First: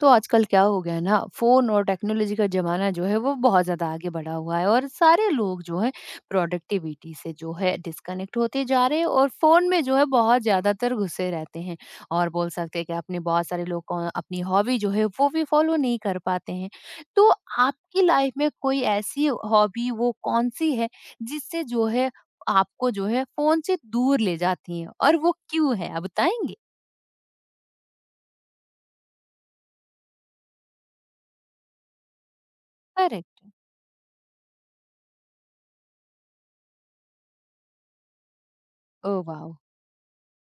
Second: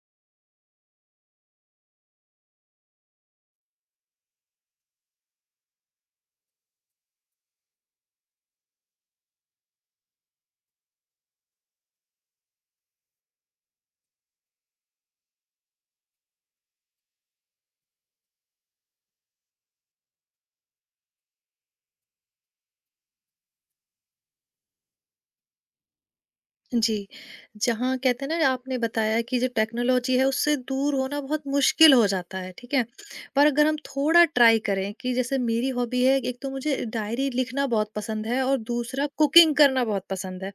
तो आजकल क्या हो गया है ना फोन और टेक्नोलॉजी का जमाना जो है वो बहुत ज्यादा आगे बढ़ा हुआ है और सारे लोग जो है प्रोडक्टिविटी से जो है डिस्कनेक्ट होते जा रहे हैं और फोन में जो है बहुत ज्यादातर घुसे रहते हैं और बोल सकते हैं कि अपने बहुत सारे लोग को अपनी हॉबी जो है वो भी फॉलो नहीं कर पाते हैं। तो आपकी लाइफ में कोई ऐसी हॉबी वो कौन सी है जिससे जो है आपको जो है फोन से दूर ले जाती है और वो क्यों है आप बताएंगे? जी, जहाँ कहते हैं ना आपने बताया कि जो टेक्नोलॉजी है उससे दूर होना बहुत मुश्किल हो जाता है, ठीक है? करेक्ट। पर अगर हम थोड़ा ट्राई करें कि जैसे मेरी हॉबी है, एक तो मुझे डायरी लिखना बहुत पसंद है और दूसरा ओ वाह। कुकिंग करना बहुत पसंद है।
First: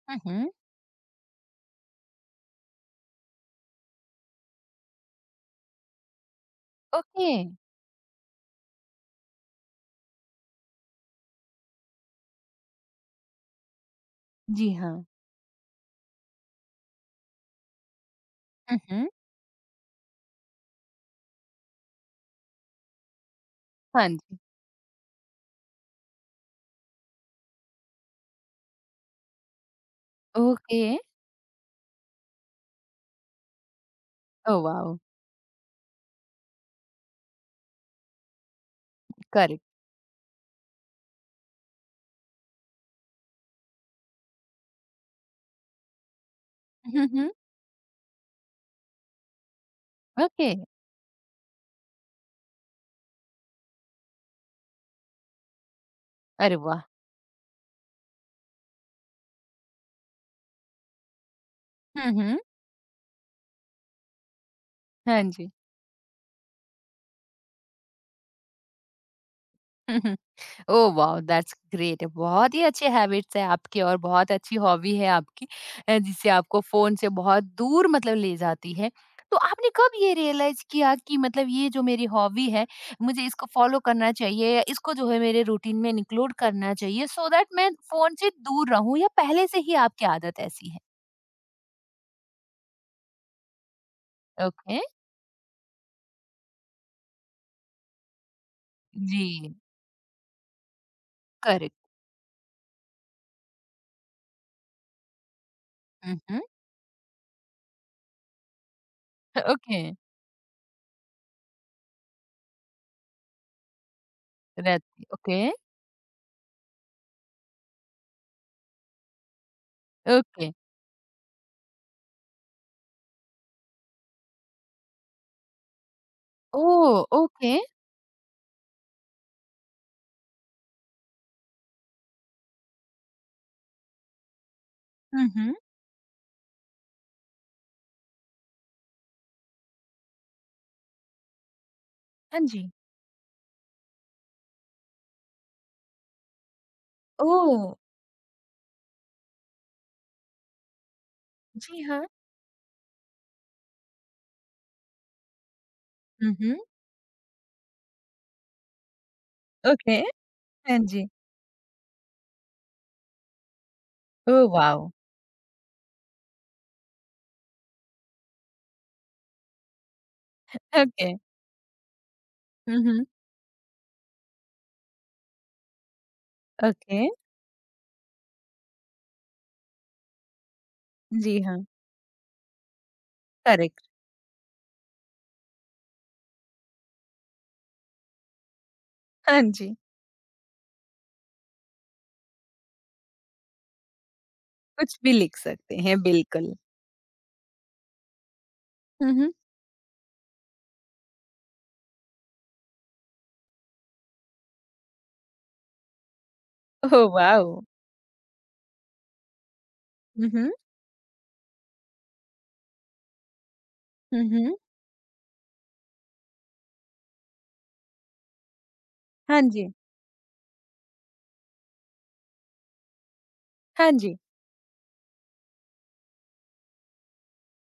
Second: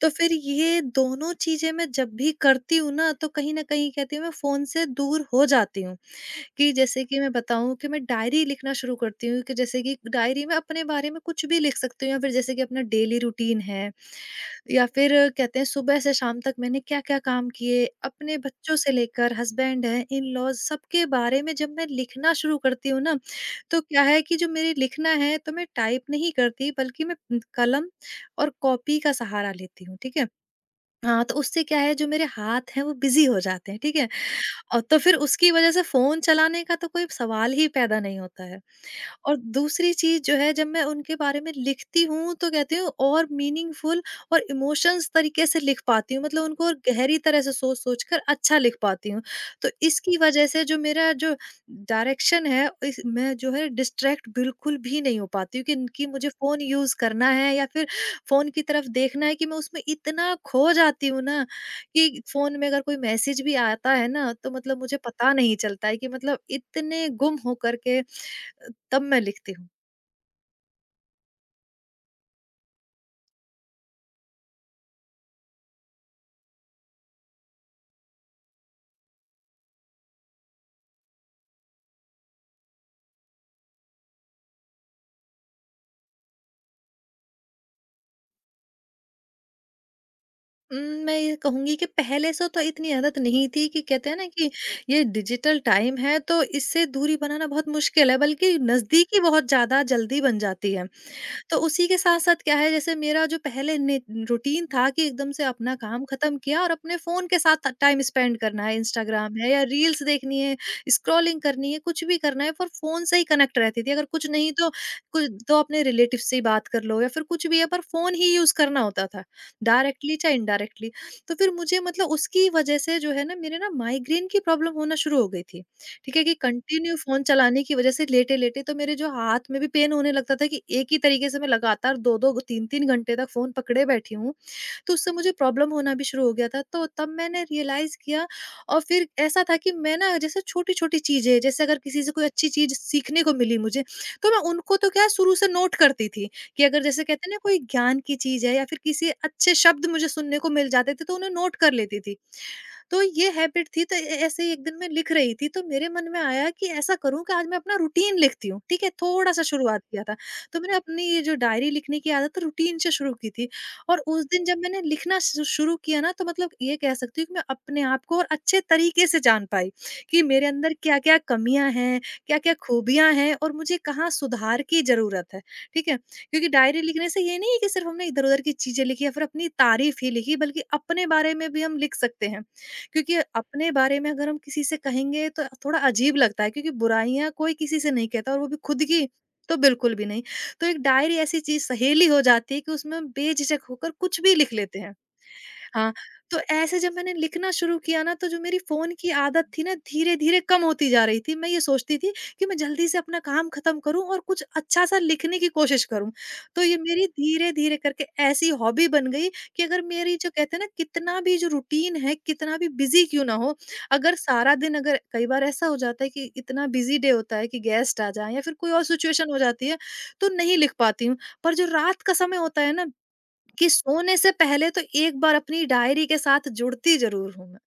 तो फिर हम्म। ये दोनों चीज़ें मैं जब भी करती हूँ ना, तो कहीं न कहीं कहती हूँ मैं फ़ोन से दूर हो जाती हूँ। कि जैसे कि ओके। मैं बताऊँ कि मैं डायरी लिखना शुरू करती हूँ, कि जैसे कि डायरी में अपने बारे में कुछ भी लिख सकती हूँ या फिर जैसे कि अपना डेली रूटीन है। जी या हाँ। फिर कहते हैं सुबह से शाम तक मैंने क्या क्या काम किए, अपने बच्चों हुँ, से हुँ। लेकर हस्बैंड है इन लॉज सबके बारे में जब मैं लिखना शुरू करती हूँ ना, तो क्या हाँ है कि जी। जो मेरे लिखना है तो मैं टाइप नहीं करती, बल्कि मैं कलम और कॉपी का सहारा लेती हूँ, ठीक है। ओके। हाँ, तो उससे क्या है, जो मेरे हाथ हैं वो बिज़ी हो जाते हैं, ठीक है? ओह और वाओ! तो फिर उसकी वज़ह से फ़ोन चलाने का तो कोई सवाल ही पैदा नहीं होता है। और करेक्ट। दूसरी चीज़ जो है, जब मैं उनके बारे में लिखती हूँ तो कहती हूँ और मीनिंगफुल और इमोशंस तरीके से लिख पाती हूँ, मतलब उनको और हुँ, गहरी हुँ। तरह से सोच सोच कर अच्छा लिख पाती हूँ। तो इसकी वजह ओके। से जो मेरा जो डायरेक्शन है इस, मैं जो है डिस्ट्रैक्ट बिल्कुल भी नहीं हो पाती हूँ कि इनकी मुझे अरे फ़ोन वाह! यूज़ करना है या फिर फ़ोन की तरफ देखना है, कि मैं उसमें इतना खो जाती हूँ ना। हुँ, कि हुँ। फ़ोन में अगर कोई मैसेज भी आता है ना, तो मतलब मुझे हाँ पता जी। नहीं चलता है, कि मतलब इतने गुम हो करके तब मैं लिखती हूँ। हुँ, हुँ। Oh wow! That's great. बहुत ही अच्छे हैबिट्स हैं आपके और बहुत अच्छी हॉबी है आपकी, जिससे आपको फ़ोन से बहुत दूर मतलब ले जाती है। तो आपने कब ये रियलाइज़ किया कि मतलब ये जो मेरी हॉबी है, मुझे इसको फ़ॉलो करना चाहिए या इसको जो है मेरे रूटीन में इंक्लूड करना चाहिए सो दैट मैं फ़ोन से दूर रहूँ, या पहले से ही आपकी आदत ऐसी है? उम, मैं ये कहूँगी कि पहले से तो इतनी आदत नहीं थी, कि कहते हैं ना कि ओके। ये डिजिटल टाइम है तो इससे दूरी बनाना बहुत मुश्किल है, बल्कि नज़दीकी बहुत जी, ज़्यादा जल्दी बन जाती है। तो करेक्ट। उसी के साथ-साथ क्या है, जैसे मेरा जो पहले ने रूटीन था कि एकदम से अपना काम हुँ, खत्म हुँ। किया और अपने फ़ोन के साथ टाइम स्पेंड करना है, इंस्टाग्राम है या ओके। रील्स देखनी है, स्क्रॉलिंग करनी है, कुछ भी करना है, पर फ़ोन से ही कनेक्ट रहती थी। अगर कुछ नहीं तो रहती कुछ ओके। तो अपने रिलेटिव से ही बात कर लो या फिर कुछ भी है पर फ़ोन ही यूज़ करना होता था, डायरेक्टली चाहे ओके। इनडायरेक्टली। तो फिर मुझे मतलब उसकी वजह से जो है ना मेरे ना माइग्रेन की प्रॉब्लम होना शुरू हो गई थी। ठीक है, कि ओह! Continue phone okay. चलाने की वजह से लेटे-लेटे तो मेरे जो हाथ में भी पेन होने लगता था, कि एक ही तरीके से मैं लगातार 2-2 3-3 घंटे तक फ़ोन पकड़े बैठी हूँ। तो उससे हुँ, मुझे हुँ। प्रॉब्लम होना भी शुरू हो गया था, तो तब मैंने रियलाइज़ किया। और फिर ऐसा था कि मैं ना जैसे छोटी-छोटी चीज़ें, जैसे अगर किसी से कोई हाँ अच्छी जी। चीज़ सीखने को मिली मुझे, तो मैं उनको तो क्या शुरू से नोट करती थी कि अगर जैसे कहते हैं ना कोई ओह! ज्ञान की चीज़ है या फिर किसी अच्छे शब्द मुझे सुनने को मिल जाते थे तो उन्हें नोट कर जी लेती हाँ। थी। तो ये हैबिट थी, तो ए ऐसे ही एक दिन मैं लिख रही थी, तो मेरे मन में हुँ, आया हुँ। कि ऐसा करूँ कि आज मैं अपना रूटीन लिखती हूँ, ठीक है? थोड़ा-सा शुरुआत ओके। किया था। तो मैंने हाँ अपनी जी। ये जो डायरी लिखने की आदत रूटीन से शुरू की थी और उस ओह दिन जब मैंने वाओ! लिखना शु शुरू किया ना, तो मतलब ये कह सकती हूँ कि मैं अपने आप को और अच्छे तरीके से जान पाई, कि मेरे अंदर ओके। क्या-क्या कमियाँ हैं, क्या-क्या हुँ, हुँ। खूबियाँ हैं और मुझे कहाँ सुधार की ज़रूरत है, ठीक है? क्योंकि डायरी ओके। लिखने से ये नहीं है कि सिर्फ़ हमने इधर-उधर की चीज़ें लिखी या फिर अपनी तारीफ़ ही लिखी, बल्कि अपने बारे जी में भी हाँ। हम लिख सकते हैं। क्योंकि अपने करेक्ट। बारे में अगर हम किसी से कहेंगे तो थोड़ा अजीब लगता है, क्योंकि बुराइयां कोई किसी से नहीं कहता और वो भी खुद की, हाँ तो जी। बिल्कुल भी नहीं। तो एक डायरी ऐसी चीज सहेली हो जाती है, कि उसमें हम बेझिझक होकर कुछ भी लिख लेते हैं। कुछ भी लिख सकते हाँ, हैं तो बिल्कुल। ऐसे जब मैंने लिखना शुरू किया ना, तो जो मेरी फ़ोन की हुँ, हुँ। आदत थी ना धीरे-धीरे कम होती जा रही थी। मैं ये सोचती थी कि मैं जल्दी से अपना काम ख़त्म करूँ और कुछ अच्छा-सा लिखने की कोशिश करूँ। तो ये ओह मेरी वाओ! धीरे-धीरे करके ऐसी हॉबी बन गई, कि अगर मेरी हुँ, जो हुँ। कहते हैं ना कितना भी जो रूटीन है, कितना भी बिज़ी क्यों ना हो, अगर हुँ, हुँ। सारा दिन अगर कई बार ऐसा हो जाता है कि इतना बिज़ी डे होता है कि गेस्ट आ जाएँ या फिर कोई और सिचुएशन हो हाँ जाती जी। है, तो नहीं लिख पाती हूँ। पर जो रात का समय होता है ना, कि हाँ जी। सोने से पहले तो एक बार अपनी डायरी के साथ जुड़ती ज़रूर हूँ मैं।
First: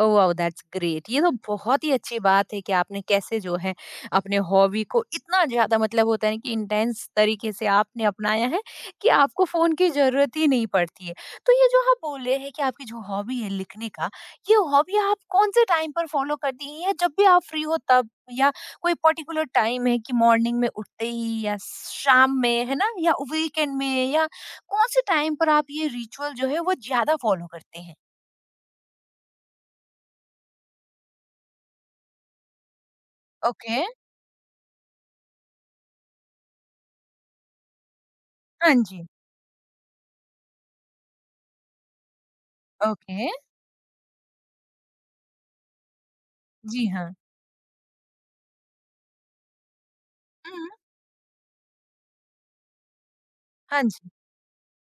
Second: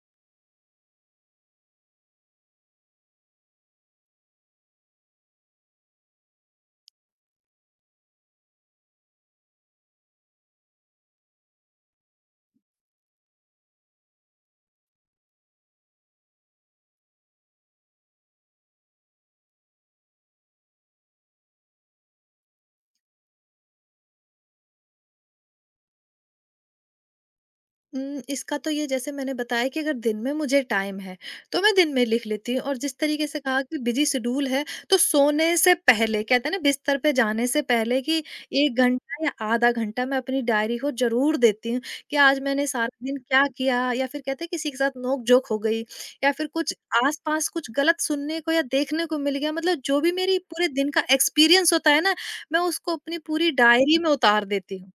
ओह वाओ दैट्स ग्रेट, ये तो बहुत ही अच्छी बात है कि आपने कैसे जो है अपने हॉबी को इतना ज्यादा, मतलब होता है ना कि इंटेंस तरीके से आपने अपनाया है कि आपको फोन की जरूरत ही नहीं पड़ती है। तो ये जो आप बोल रहे हैं कि आपकी जो हॉबी है लिखने का, ये हॉबी आप कौन से टाइम पर फॉलो करती हैं? या जब भी आप फ्री हो तब, या कोई पर्टिकुलर टाइम है कि मॉर्निंग में उठते ही या शाम में है ना या वीकेंड में, या कौन से टाइम पर आप ये रिचुअल जो है वो ज्यादा फॉलो करते हैं? इसका तो ये जैसे मैंने बताया कि अगर दिन में मुझे टाइम है, तो मैं दिन में लिख लेती हूँ और जिस तरीके से कहा ओके। कि बिज़ी शेड्यूल है, तो सोने से पहले कहते हैं ना बिस्तर पे जाने से पहले कि हाँ 1 जी। घंटा या आधा घंटा मैं अपनी डायरी को ज़रूर देती हूँ, कि आज मैंने सारा दिन ओके, क्या किया या फिर कहते हैं किसी के साथ नोक-झोंक हो गई या फिर कुछ जी हाँ। आस-पास कुछ गलत सुनने को या देखने को मिल गया, मतलब जो भी मेरी हुँ, पूरे दिन का एक्सपीरियंस होता है ना, मैं उसको अपनी पूरी हाँ डायरी जी। में उतार देती हूँ।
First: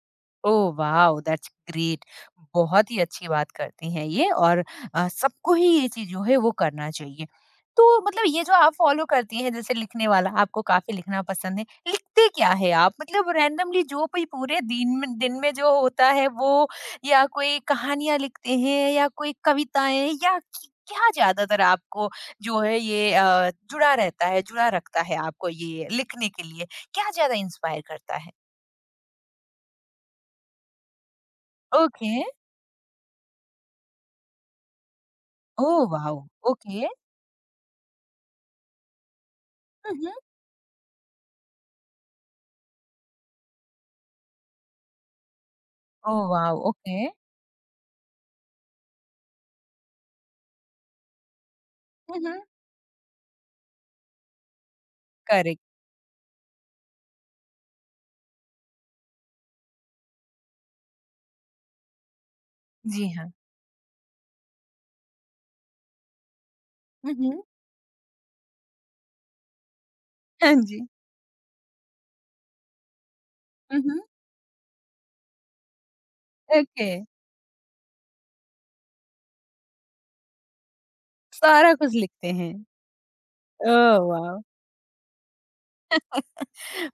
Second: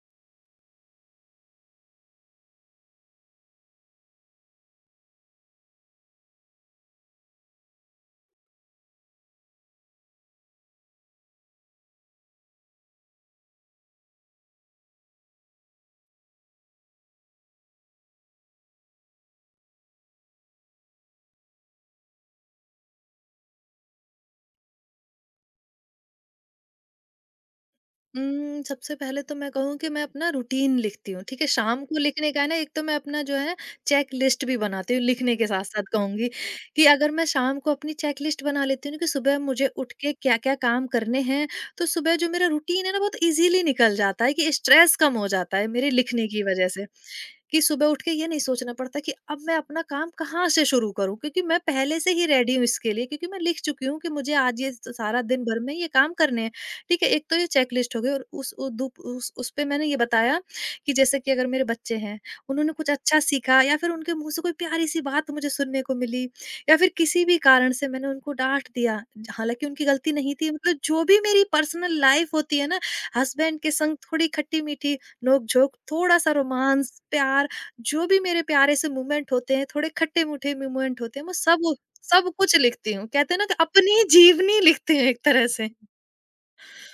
Oh wow! That's great. बहुत ही अच्छी बात करती हैं ये, और सबको ही ये चीज़ जो है वो करना चाहिए। तो मतलब ये जो आप फ़ॉलो करती हैं जैसे लिखने वाला, आपको काफ़ी लिखना पसंद है। लिखते क्या है आप? मतलब रैंडमली जो भी पूरे दिन में जो होता है वो, या कोई कहानियाँ लिखते हैं या कोई कविताएँ, या क क्या ज़्यादातर आपको जो है ये जुड़ा रहता है, जुड़ा रखता है आपको ये लिखने के लिए? क्या ज़्यादा इंस्पायर करता है? सबसे पहले तो मैं कहूँ कि मैं अपना रूटीन लिखती हूँ, ठीक है? शाम को ओके। लिखने का है ना, एक तो मैं अपना जो है चेकलिस्ट भी बनाती हूँ, लिखने के ओह साथ-साथ वाओ! कहूँगी ओके। कि अगर मैं शाम को अपनी चेकलिस्ट बना लेती हूँ ना, कि सुबह मुझे उठ हुँ, हुँ। के क्या-क्या काम करने हैं, तो सुबह जो मेरा रूटीन है ना बहुत ईज़िली निकल जाता है, कि स्ट्रेस कम हो जाता है मेरे ओह लिखने की वाओ! वज़ह से। ओके। कि सुबह उठ के ये नहीं सोचना पड़ता कि अब मैं अपना काम कहाँ से शुरू करूँ? क्योंकि मैं पहले से हुँ, ही हुँ। रेडी हूँ इसके लिए, क्योंकि मैं लिख चुकी हूँ कि मुझे आज ये स सारा दिन करेक्ट, भर में ये काम करने हैं। ठीक है, एक तो ये चेकलिस्ट हो गई और उस उ दु उस उसपे मैंने ये बताया कि जैसे कि अगर मेरे बच्चे हैं, उन्होंने कुछ जी अच्छा हाँ। सीखा या फिर उनके मुँह से कोई प्यारी-सी बात मुझे सुनने को मिली या फिर हुँ, किसी भी हुँ। कारण से मैंने उनको डाँट दिया, हालाँकि उनकी गलती नहीं थी, हाँ मतलब जी। जो भी मेरी पर्सनल लाइफ़ होती है ना, हस्बैंड के हुँ, संग हुँ। थोड़ी खट्टी-मीठी नोक-झोंक, थोड़ा-सा ओके, रोमांस, प्यार, जो भी मेरे प्यारे से मोमेंट होते हैं, थोड़े खट्टे-मीठे मोमेंट होते हैं, मैं सारा सब कुछ लिखते सब हैं। कुछ लिखती हूँ। कहते हैं ना कि ओह अपनी वाओ! जीवनी लिखते हैं एक तरह से।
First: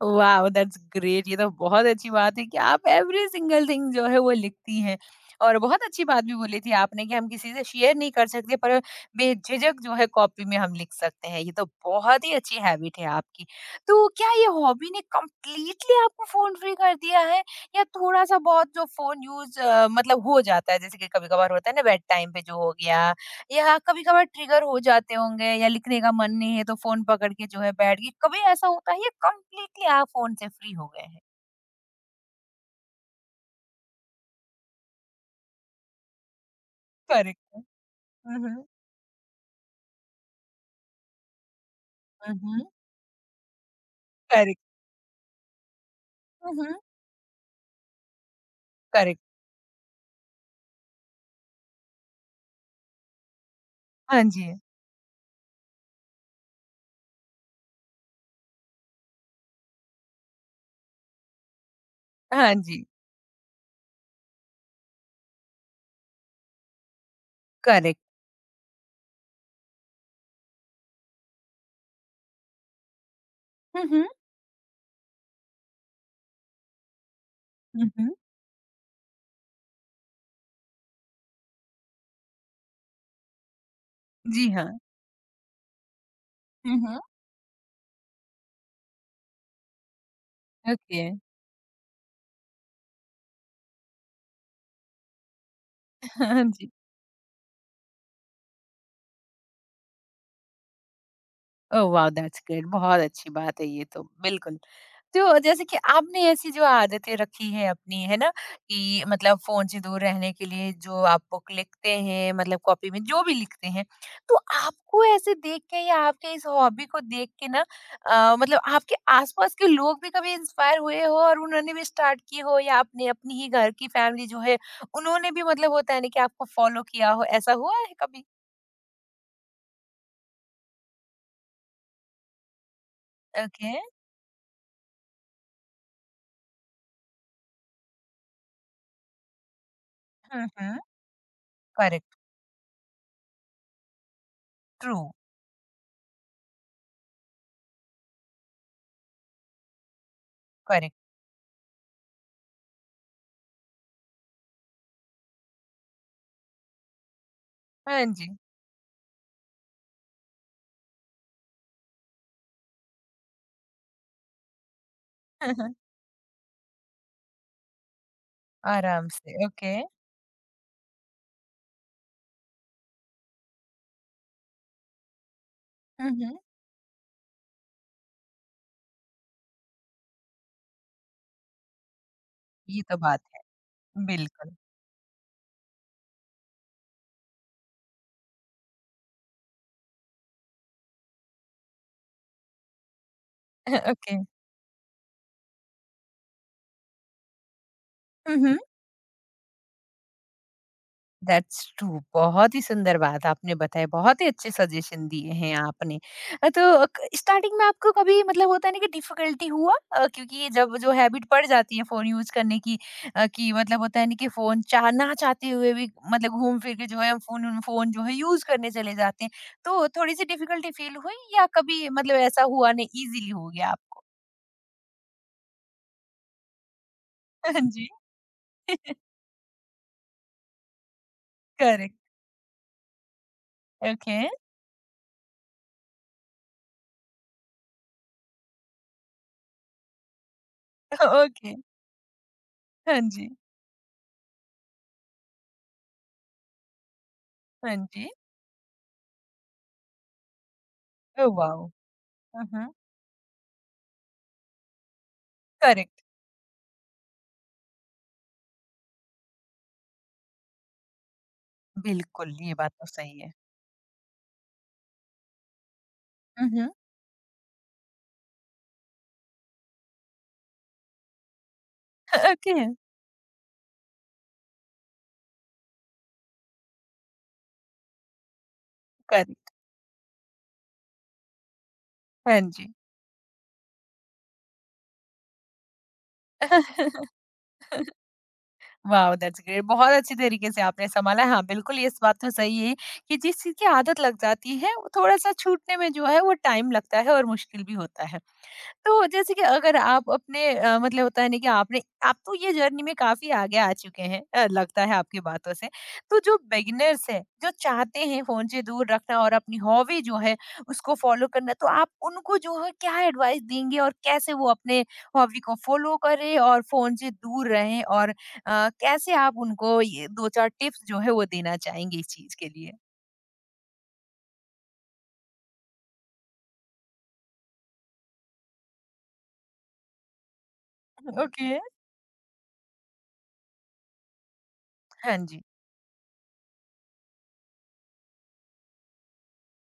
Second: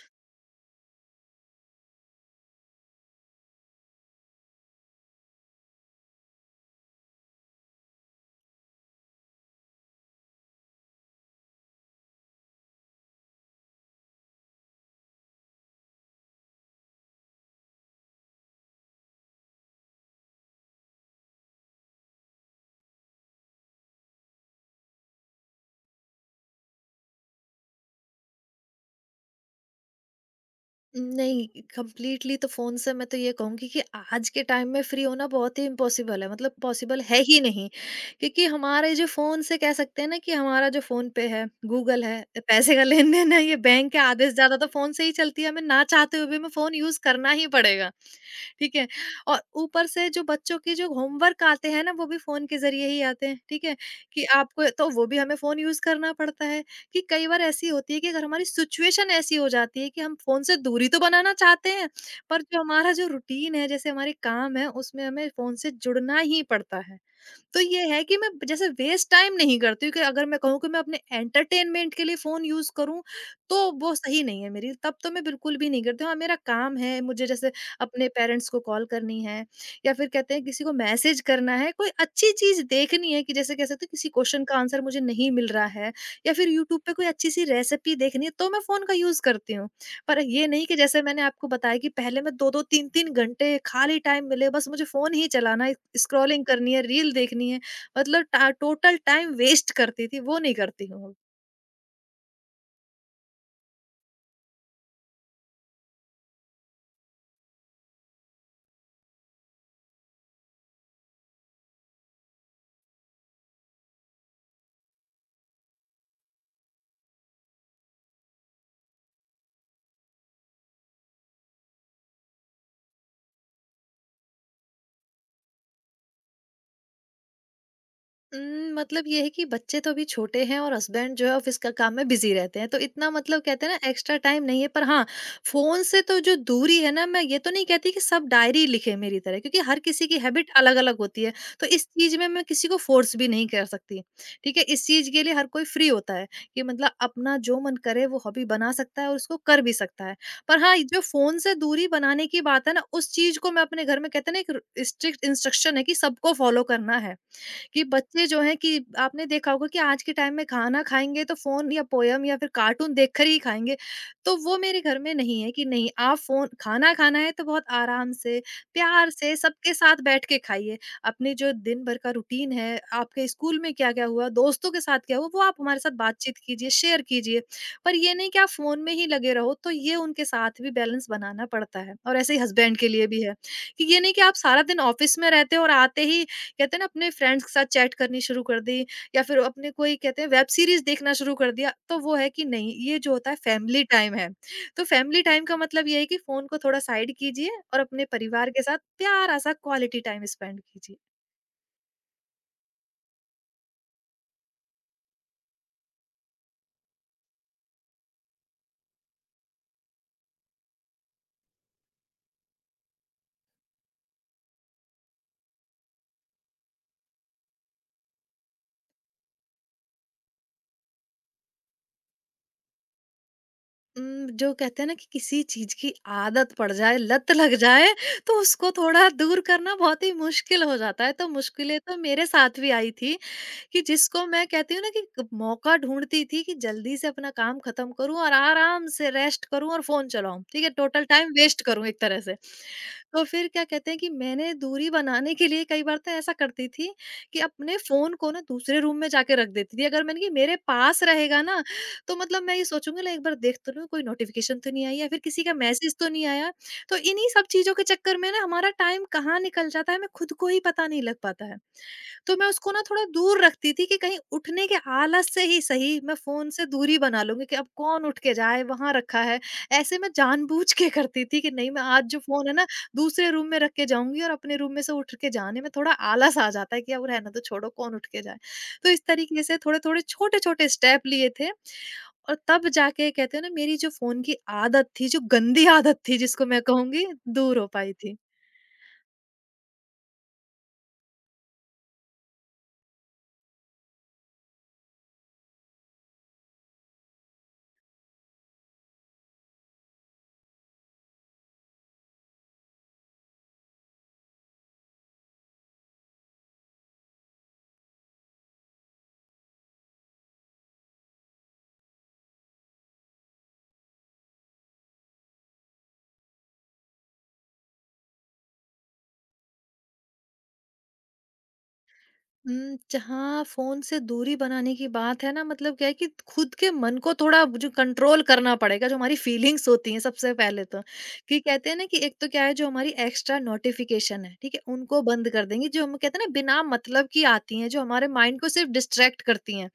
वाओ दैट्स ग्रेट, ये तो बहुत अच्छी बात है कि आप एवरी सिंगल थिंग जो है वो लिखती हैं। और बहुत अच्छी बात भी बोली थी आपने कि हम किसी से शेयर नहीं कर सकते, पर बेझिझक जो है कॉपी में हम लिख सकते हैं। ये तो बहुत ही अच्छी हैबिट है आपकी। तो क्या ये हॉबी ने कंप्लीटली आपको फोन फ्री कर दिया है, या थोड़ा सा बहुत जो फोन यूज मतलब हो जाता है, जैसे कि कभी कभार होता है ना बेड टाइम पे जो हो गया, या कभी-कभार ट्रिगर हो जाते होंगे, या लिखने का मन नहीं है तो फ़ोन पकड़ के जो है बैठ गए। कभी ऐसा होता है या कंप्लीटली आप फ़ोन से फ्री हो गए हैं? नहीं, कंप्लीटली तो फ़ोन से मैं तो ये कहूँगी कि आज के टाइम में फ्री होना बहुत ही इम्पॉसिबल है, मतलब पॉसिबल है ही करेक्ट है। नहीं। हुँ, क्योंकि हुँ। हमारे जो फ़ोन से कह सकते हैं ना कि हमारा जो फ़ोन पे है, गूगल है, हुँ, हुँ। पैसे का लेन-देन है, ये बैंक के आदेश ज़्यादा करेक्ट। तो फ़ोन से ही चलती है, हमें ना चाहते हुए भी हमें हुँ, फ़ोन हुँ। यूज़ करना ही पड़ेगा, ठीक है? करेक्ट। और ऊपर से जो बच्चों के जो होमवर्क आते हैं ना, वो भी फ़ोन के ज़रिए ही आते हैं, ठीक है? हाँ कि जी। आपको तो वो भी हमें फ़ोन यूज़ करना पड़ता है। कि कई बार ऐसी होती है कि अगर हमारी सिचुएशन ऐसी हो जाती है कि हम फ़ोन से दूरी तो बनाना चाहते हैं, पर हाँ जो जी, हमारा जो रूटीन है, जैसे हमारे काम है, उसमें हमें फ़ोन से जुड़ना ही पड़ता है। तो ये करेक्ट। है कि मैं जैसे वेस्ट टाइम नहीं करती हूँ कि अगर मैं कहूँ कि मैं अपने एंटरटेनमेंट के लिए फ़ोन यूज़ करूँ, तो हुँ, वो हुँ। सही नहीं है मेरी, तब तो मैं बिल्कुल भी नहीं करती हूँ। हाँ, मेरा काम है, मुझे जैसे हुँ, अपने हुँ। पेरेंट्स को कॉल करनी है या फिर कहते हैं किसी को मैसेज करना है, कोई अच्छी चीज़ देखनी है कि जैसे कह सकते हैं किसी क्वेश्चन जी का हाँ। आंसर मुझे नहीं मिल रहा है या फिर हुँ, यूट्यूब पे हुँ। कोई अच्छी-सी रेसिपी देखनी है, तो मैं फ़ोन का यूज़ करती हूँ। पर ये नहीं कि जैसे ओके। मैंने आपको बताया कि पहले मैं 2-2 3-3 घंटे खाली टाइम मिले बस मुझे फ़ोन ही चलाना है, हाँ स्क्रॉलिंग जी। करनी है, रील देखनी है, मतलब टा टोटल टाइम वेस्ट करती थी, वो नहीं करती हूँ अब। ओह वाओ! दैट्स ग्रेट, बहुत अच्छी बात है ये तो, बिल्कुल। तो जैसे कि आपने ऐसी जो आदतें रखी हैं अपनी, है ना? कि मतलब फ़ोन से दूर रहने के लिए जो आप बुक लिखते हैं, मतलब कॉपी में जो भी लिखते हैं, तो आपको ऐसे देख के या आपके इस हॉबी को देख के ना, मतलब आपके आस-पास के लोग भी कभी इंस्पायर हुए हो और उन्होंने भी स्टार्ट की हो, या अपने अपनी ही घर की फैमिली जो है, उन्होंने भी मतलब होता है ना कि आपको फ़ॉलो किया हो, ऐसा हुआ है कभी? मतलब ये है कि बच्चे तो अभी छोटे हैं और हस्बैंड जो है ऑफिस का काम में बिज़ी रहते हैं, तो इतना मतलब कहते ओके। हैं ना एक्स्ट्रा टाइम नहीं है। पर हाँ, फ़ोन से तो जो दूरी है ना, मैं ये तो नहीं कहती कि सब डायरी लिखें मेरी तरह, क्योंकि हर किसी की हुँ, हैबिट हुँ। अलग-अलग होती है, तो इस करेक्ट, चीज़ में मैं किसी को फ़ोर्स भी नहीं कर सकती। ठीक है? इस ट्रू, चीज़ के लिए हर कोई फ्री होता है कि मतलब अपना जो मन करे वो हॉबी बना सकता है और उसको कर भी सकता है। पर हाँ, ये करेक्ट। जो फ़ोन से दूरी बनाने की बात है ना, उस चीज़ को मैं अपने घर में कहते हैं ना एक र स्ट्रिक्ट इंस्ट्रक्शन है कि सबको फ़ॉलो करना है। कि हाँ बच्चे जी। जो हैं कि आपने देखा होगा कि आज के टाइम में खाना खाएँगे तो फ़ोन या पोएम या फिर कार्टून देखकर ही खाएँगे। तो वो मेरे घर में नहीं है कि नहीं, आप फ़ोन, खाना खाना है तो बहुत आराम से, आराम प्यार से, से सबके ओके। साथ बैठ के खाइए। अपने जो दिन भर का रूटीन है, आपके स्कूल में क्या-क्या हुआ, दोस्तों के साथ क्या हुआ, वो आप हमारे साथ हुँ, बातचीत हुँ। कीजिए, शेयर कीजिए। पर ये नहीं कि आप फ़ोन में ही लगे रहो, तो ये उनके साथ भी बैलेंस बनाना पड़ता है और ऐसे ही हस्बैंड ये के तो लिए बात भी है, है। कि ये नहीं कि आप बिल्कुल। सारा दिन ऑफ़िस में रहते हो और आते ही कहते हैं ना अपने फ्रेंड्स के साथ चैट करनी शुरू कर दी या फिर अपने कोई कहते हैं वेब सीरीज देखना शुरू कर दिया, तो वो है कि नहीं, ये जो होता है फैमिली ओके। टाइम है। तो फैमिली टाइम का मतलब ये है कि फोन को थोड़ा साइड कीजिए और अपने हुँ, परिवार हुँ। के साथ प्यारा सा क्वालिटी टाइम स्पेंड कीजिए। That's true. बहुत ही सुंदर बात आपने बताई, बहुत ही अच्छे सजेशन दिए हैं आपने। तो क स्टार्टिंग में आपको कभी मतलब होता है ना कि डिफ़िकल्टी हुआ? क्योंकि जब जो हैबिट पड़ जाती है फ़ोन यूज़ करने की, कि मतलब होता है ना कि फ़ोन चाह ना चाहते हुए भी मतलब घूम फिर के जो है फ़ोन फ़ोन जो है यूज़ करने चले जाते हैं। तो थोड़ी-सी डिफ़िकल्टी फ़ील हुई, या कभी मतलब ऐसा हुआ नहीं ईज़िली हो गया आपको? जो कहते हैं ना कि किसी चीज़ की आदत पड़ जाए, लत लग हाँ जी। जाए, तो उसको थोड़ा दूर करना बहुत ही मुश्किल हो जाता है। तो मुश्किलें करेक्ट। तो मेरे साथ भी आई थी, कि ओके। जिसको मैं कहती हूँ ना कि मौका ढूँढती थी कि जल्दी से अपना काम खत्म करूँ और आराम से रेस्ट करूँ और फ़ोन चलाऊँ, ठीक है? Total time okay. वेस्ट करूँ एक तरह से। हाँ तो जी। फिर क्या कहते हैं कि मैंने दूरी बनाने के लिए कई बार तो ऐसा करती थी कि हाँ अपने जी। फ़ोन को ना दूसरे रूम में जाके रख देती थी। अगर मैंने कि मेरे पास ओह रहेगा ना, वाओ! तो मतलब हुँ, मैं ये हुँ। सोचूँगी ना एक बार देख तो लूँ कोई नोटिफ़िकेशन तो नहीं आई या फिर किसी का मैसेज करेक्ट। तो नहीं आया। तो इन्हीं सब चीज़ों के चक्कर में ना हमारा टाइम कहाँ निकल जाता है हमें खुद को ही पता नहीं लग पाता है। बिल्कुल, तो मैं ये बात उसको ना तो थोड़ा सही है। दूर रखती थी कि कहीं उठने के आलस से ही सही मैं हुँ, फ़ोन से हुँ। दूरी बना लूँगी कि अब कौन उठ के जाए, वहाँ रखा है। ऐसे मैं जानबूझ के करती थी कि नहीं, मैं आज जो फ़ोन है ओके, ना दूसरे रूम में रख के जाऊँगी और अपने रूम में से उठ के जाने में थोड़ा आलस आ जाता है कि अब रहने दो, छोड़ो, कौन उठ के जाए। तो इस तरीके करेक्ट। से थोड़े-थोड़े छोटे-छोटे स्टेप लिए थे और हाँ तब जी। जाके कहते हैं ना मेरी जो फ़ोन की आदत थी, जो गंदी आदत थी जिसको मैं कहूँगी, दूर हो पाई थी। वाओ! That's great. बहुत अच्छी तरीके से आपने सँभाला। हाँ, बिल्कुल ये इस बात तो सही है कि जिस चीज़ की आदत लग जाती है, वो थोड़ा-सा छूटने में जो है वो टाइम लगता है और मुश्किल भी होता है। तो जैसे कि अगर आप अपने, मतलब होता है ना कि आपने आप तो ये जर्नी में काफ़ी आगे आ चुके हैं, लगता है आपकी बातों से। तो जो बिगिनर्स हैं, जो चाहते हैं फ़ोन से दूर रखना और अपनी हॉबी जो है उसको फ़ॉलो करना, तो आप उनको जो है क्या एडवाइस देंगे और कैसे वो अपने हॉबी को फ़ॉलो करें और फ़ोन से दूर रहें? और कैसे आप उनको ये 2-4 टिप्स जो है वो देना चाहेंगे इस चीज़ के लिए? जहाँ फ़ोन से दूरी बनाने की बात है ना, मतलब क्या है कि खुद के मन को थोड़ा जो कंट्रोल करना पड़ेगा, जो हमारी फीलिंग्स होती हैं सबसे पहले तो। कि ओके। कहते हैं ना कि एक तो क्या है जो हमारी एक्स्ट्रा नोटिफ़िकेशन है, ठीक है? उनको हाँ बंद जी, कर देंगे, जो हम कहते हैं ना बिना मतलब की आती हैं, जो हमारे माइंड को सिर्फ़ डिस्ट्रैक्ट करती हैं।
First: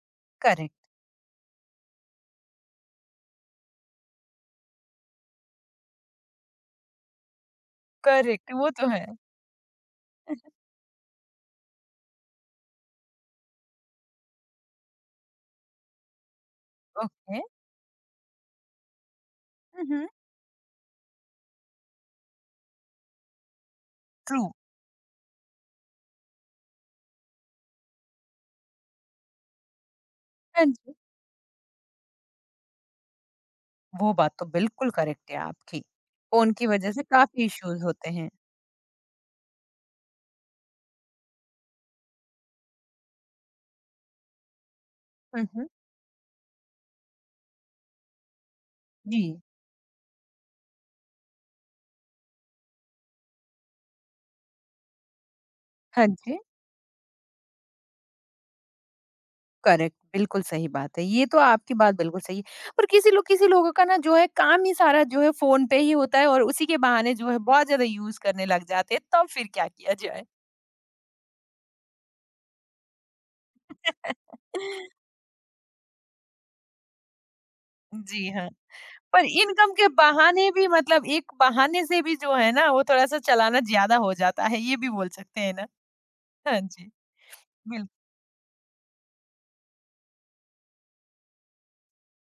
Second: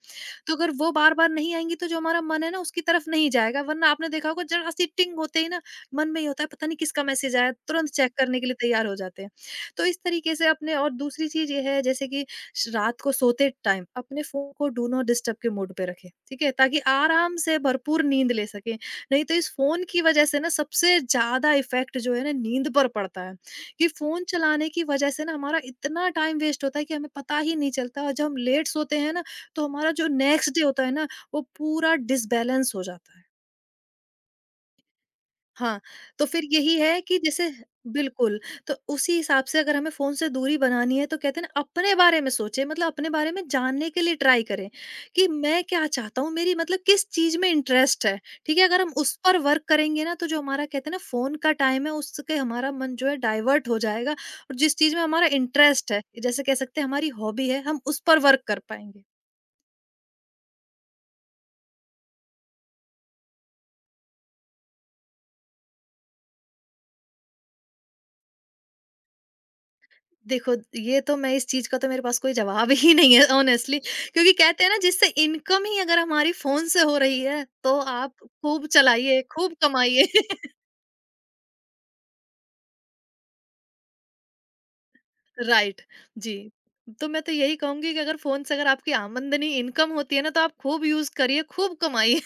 तो अगर करेक्ट, वो बार-बार नहीं आएँगी तो जो हमारा मन है ना उसकी तरफ नहीं जाएगा, वरना आपने देखा होगा ज़रा सी टिंग होते ही ना मन में ये होता है पता नहीं किसका मैसेज आया, तुरंत चेक करने के करेक्ट लिए वो तैयार तो हो है। जाते हैं। तो इस तरीके से अपने, और दूसरी चीज़ ये है जैसे कि रात को सोते टाइम अपने फोन को डू नॉट डिस्टर्ब के मोड पे रखें, ठीक है, ताकि आराम ओके। से भरपूर नींद ले सके। नहीं तो इस हुँ, फोन की हुँ, वजह से ना सबसे ज्यादा इफेक्ट जो है ना नींद पर पड़ता है, कि फोन ट्रू। चलाने की वजह से ना हमारा इतना टाइम वेस्ट होता है कि हमें पता ही नहीं चलता, और जब हम लेट सोते हैं ना तो हमारा जो नेक्स्ट डे हाँ होता है जी। ना वो पूरा डिसबैलेंस हो जाता है। वो बात तो बिल्कुल करेक्ट है आपकी। हाँ, तो फिर फ़ोन की यही वज़ह है से कि काफ़ी जैसे इश्यूज़ होते हैं। बिल्कुल, तो उसी हिसाब से अगर हमें फ़ोन से दूरी बनानी है तो कहते हैं ना अपने बारे में सोचें, मतलब अपने बारे में जानने के लिए ट्राई करें, कि हुँ, मैं हुँ। क्या चाहता हूँ, मेरी मतलब किस चीज़ में इंटरेस्ट है, ठीक है? अगर हम उस जी। पर वर्क करेंगे ना तो जो हमारा कहते हैं ना फ़ोन का टाइम है उसके हमारा मन जो है डाइवर्ट हो जाएगा और जिस चीज़ में हमारा इंटरेस्ट है, हाँ जी, जैसे कह सकते हैं हमारी हॉबी है, हम उस पर वर्क कर पाएँगे। करेक्ट, बिल्कुल सही बात है। ये तो आपकी बात बिल्कुल सही है। पर किसी लोगों का ना जो है काम ही सारा जो है फ़ोन पे ही होता है, और उसी के बहाने जो है बहुत ज़्यादा यूज़ करने लग जाते हैं, तब फिर क्या किया जाए? देखो, ये तो मैं इस चीज़ का तो मेरे पास कोई जवाब ही नहीं है ऑनेस्टली, क्योंकि कहते हैं ना जिससे इनकम ही अगर हमारी फ़ोन से हो रही है, तो आप जी हाँ। खूब चलाइए, पर खूब इनकम के कमाइए। बहाने भी मतलब एक बहाने से भी जो है ना वो थोड़ा-सा चलाना ज़्यादा हो जाता है, ये भी बोल सकते हैं ना? राइट, जी। हाँ जी, तो मैं तो यही बिल्कुल। कहूँगी कि अगर फ़ोन से अगर आपकी आमदनी, इनकम होती है ना, तो आप खूब यूज़ करिए, खूब कमाइए।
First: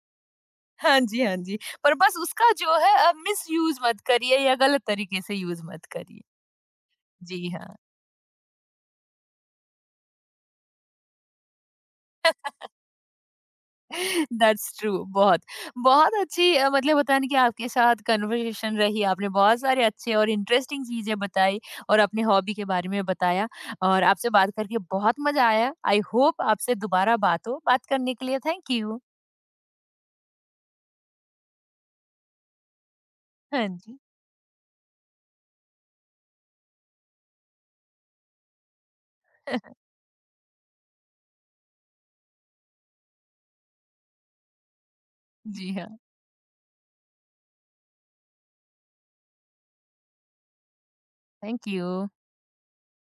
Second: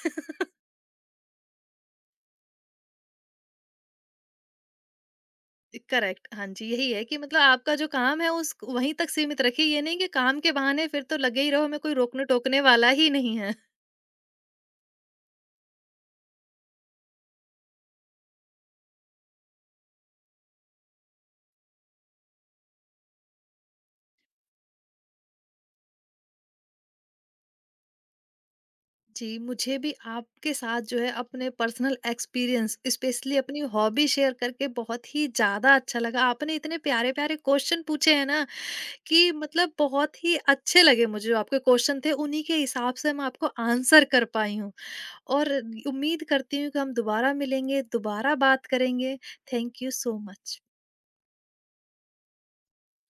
हाँ जी, हाँ जी। पर बस उसका जो है मिसयूज़ मत करिए, या गलत तरीके से यूज़ मत करिए। करेक्ट, हाँ जी, यही है कि मतलब जी हाँ, आपका जो काम है उस वहीं तक सीमित रखिए, ये नहीं कि काम के बहाने फिर तो लगे ही रहो, हमें कोई रोकने-टोकने वाला ही नहीं है। दैट्स ट्रू बहुत। बहुत अच्छी मतलब होता है ना कि आपके साथ कन्वर्सेशन रही, आपने बहुत सारे अच्छे और इंटरेस्टिंग चीज़ें बताई और अपने हॉबी के बारे में बताया और आपसे बात करके बहुत मज़ा आया। आई होप आपसे दोबारा बात हो। बात करने के लिए थैंक यू। जी, मुझे भी आपके साथ जो है अपने पर्सनल एक्सपीरियंस स्पेशली अपनी हाँ जी। हॉबी शेयर करके बहुत ही ज़्यादा अच्छा लगा। आपने इतने प्यारे-प्यारे क्वेश्चन पूछे हैं ना कि मतलब बहुत ही अच्छे लगे मुझे, जो आपके क्वेश्चन थे उन्हीं के हिसाब से मैं आपको आंसर कर पाई हूँ। और जी हाँ, उम्मीद करती हूँ कि हम दोबारा मिलेंगे, दोबारा बात करेंगे। Thank you so much. Thank you.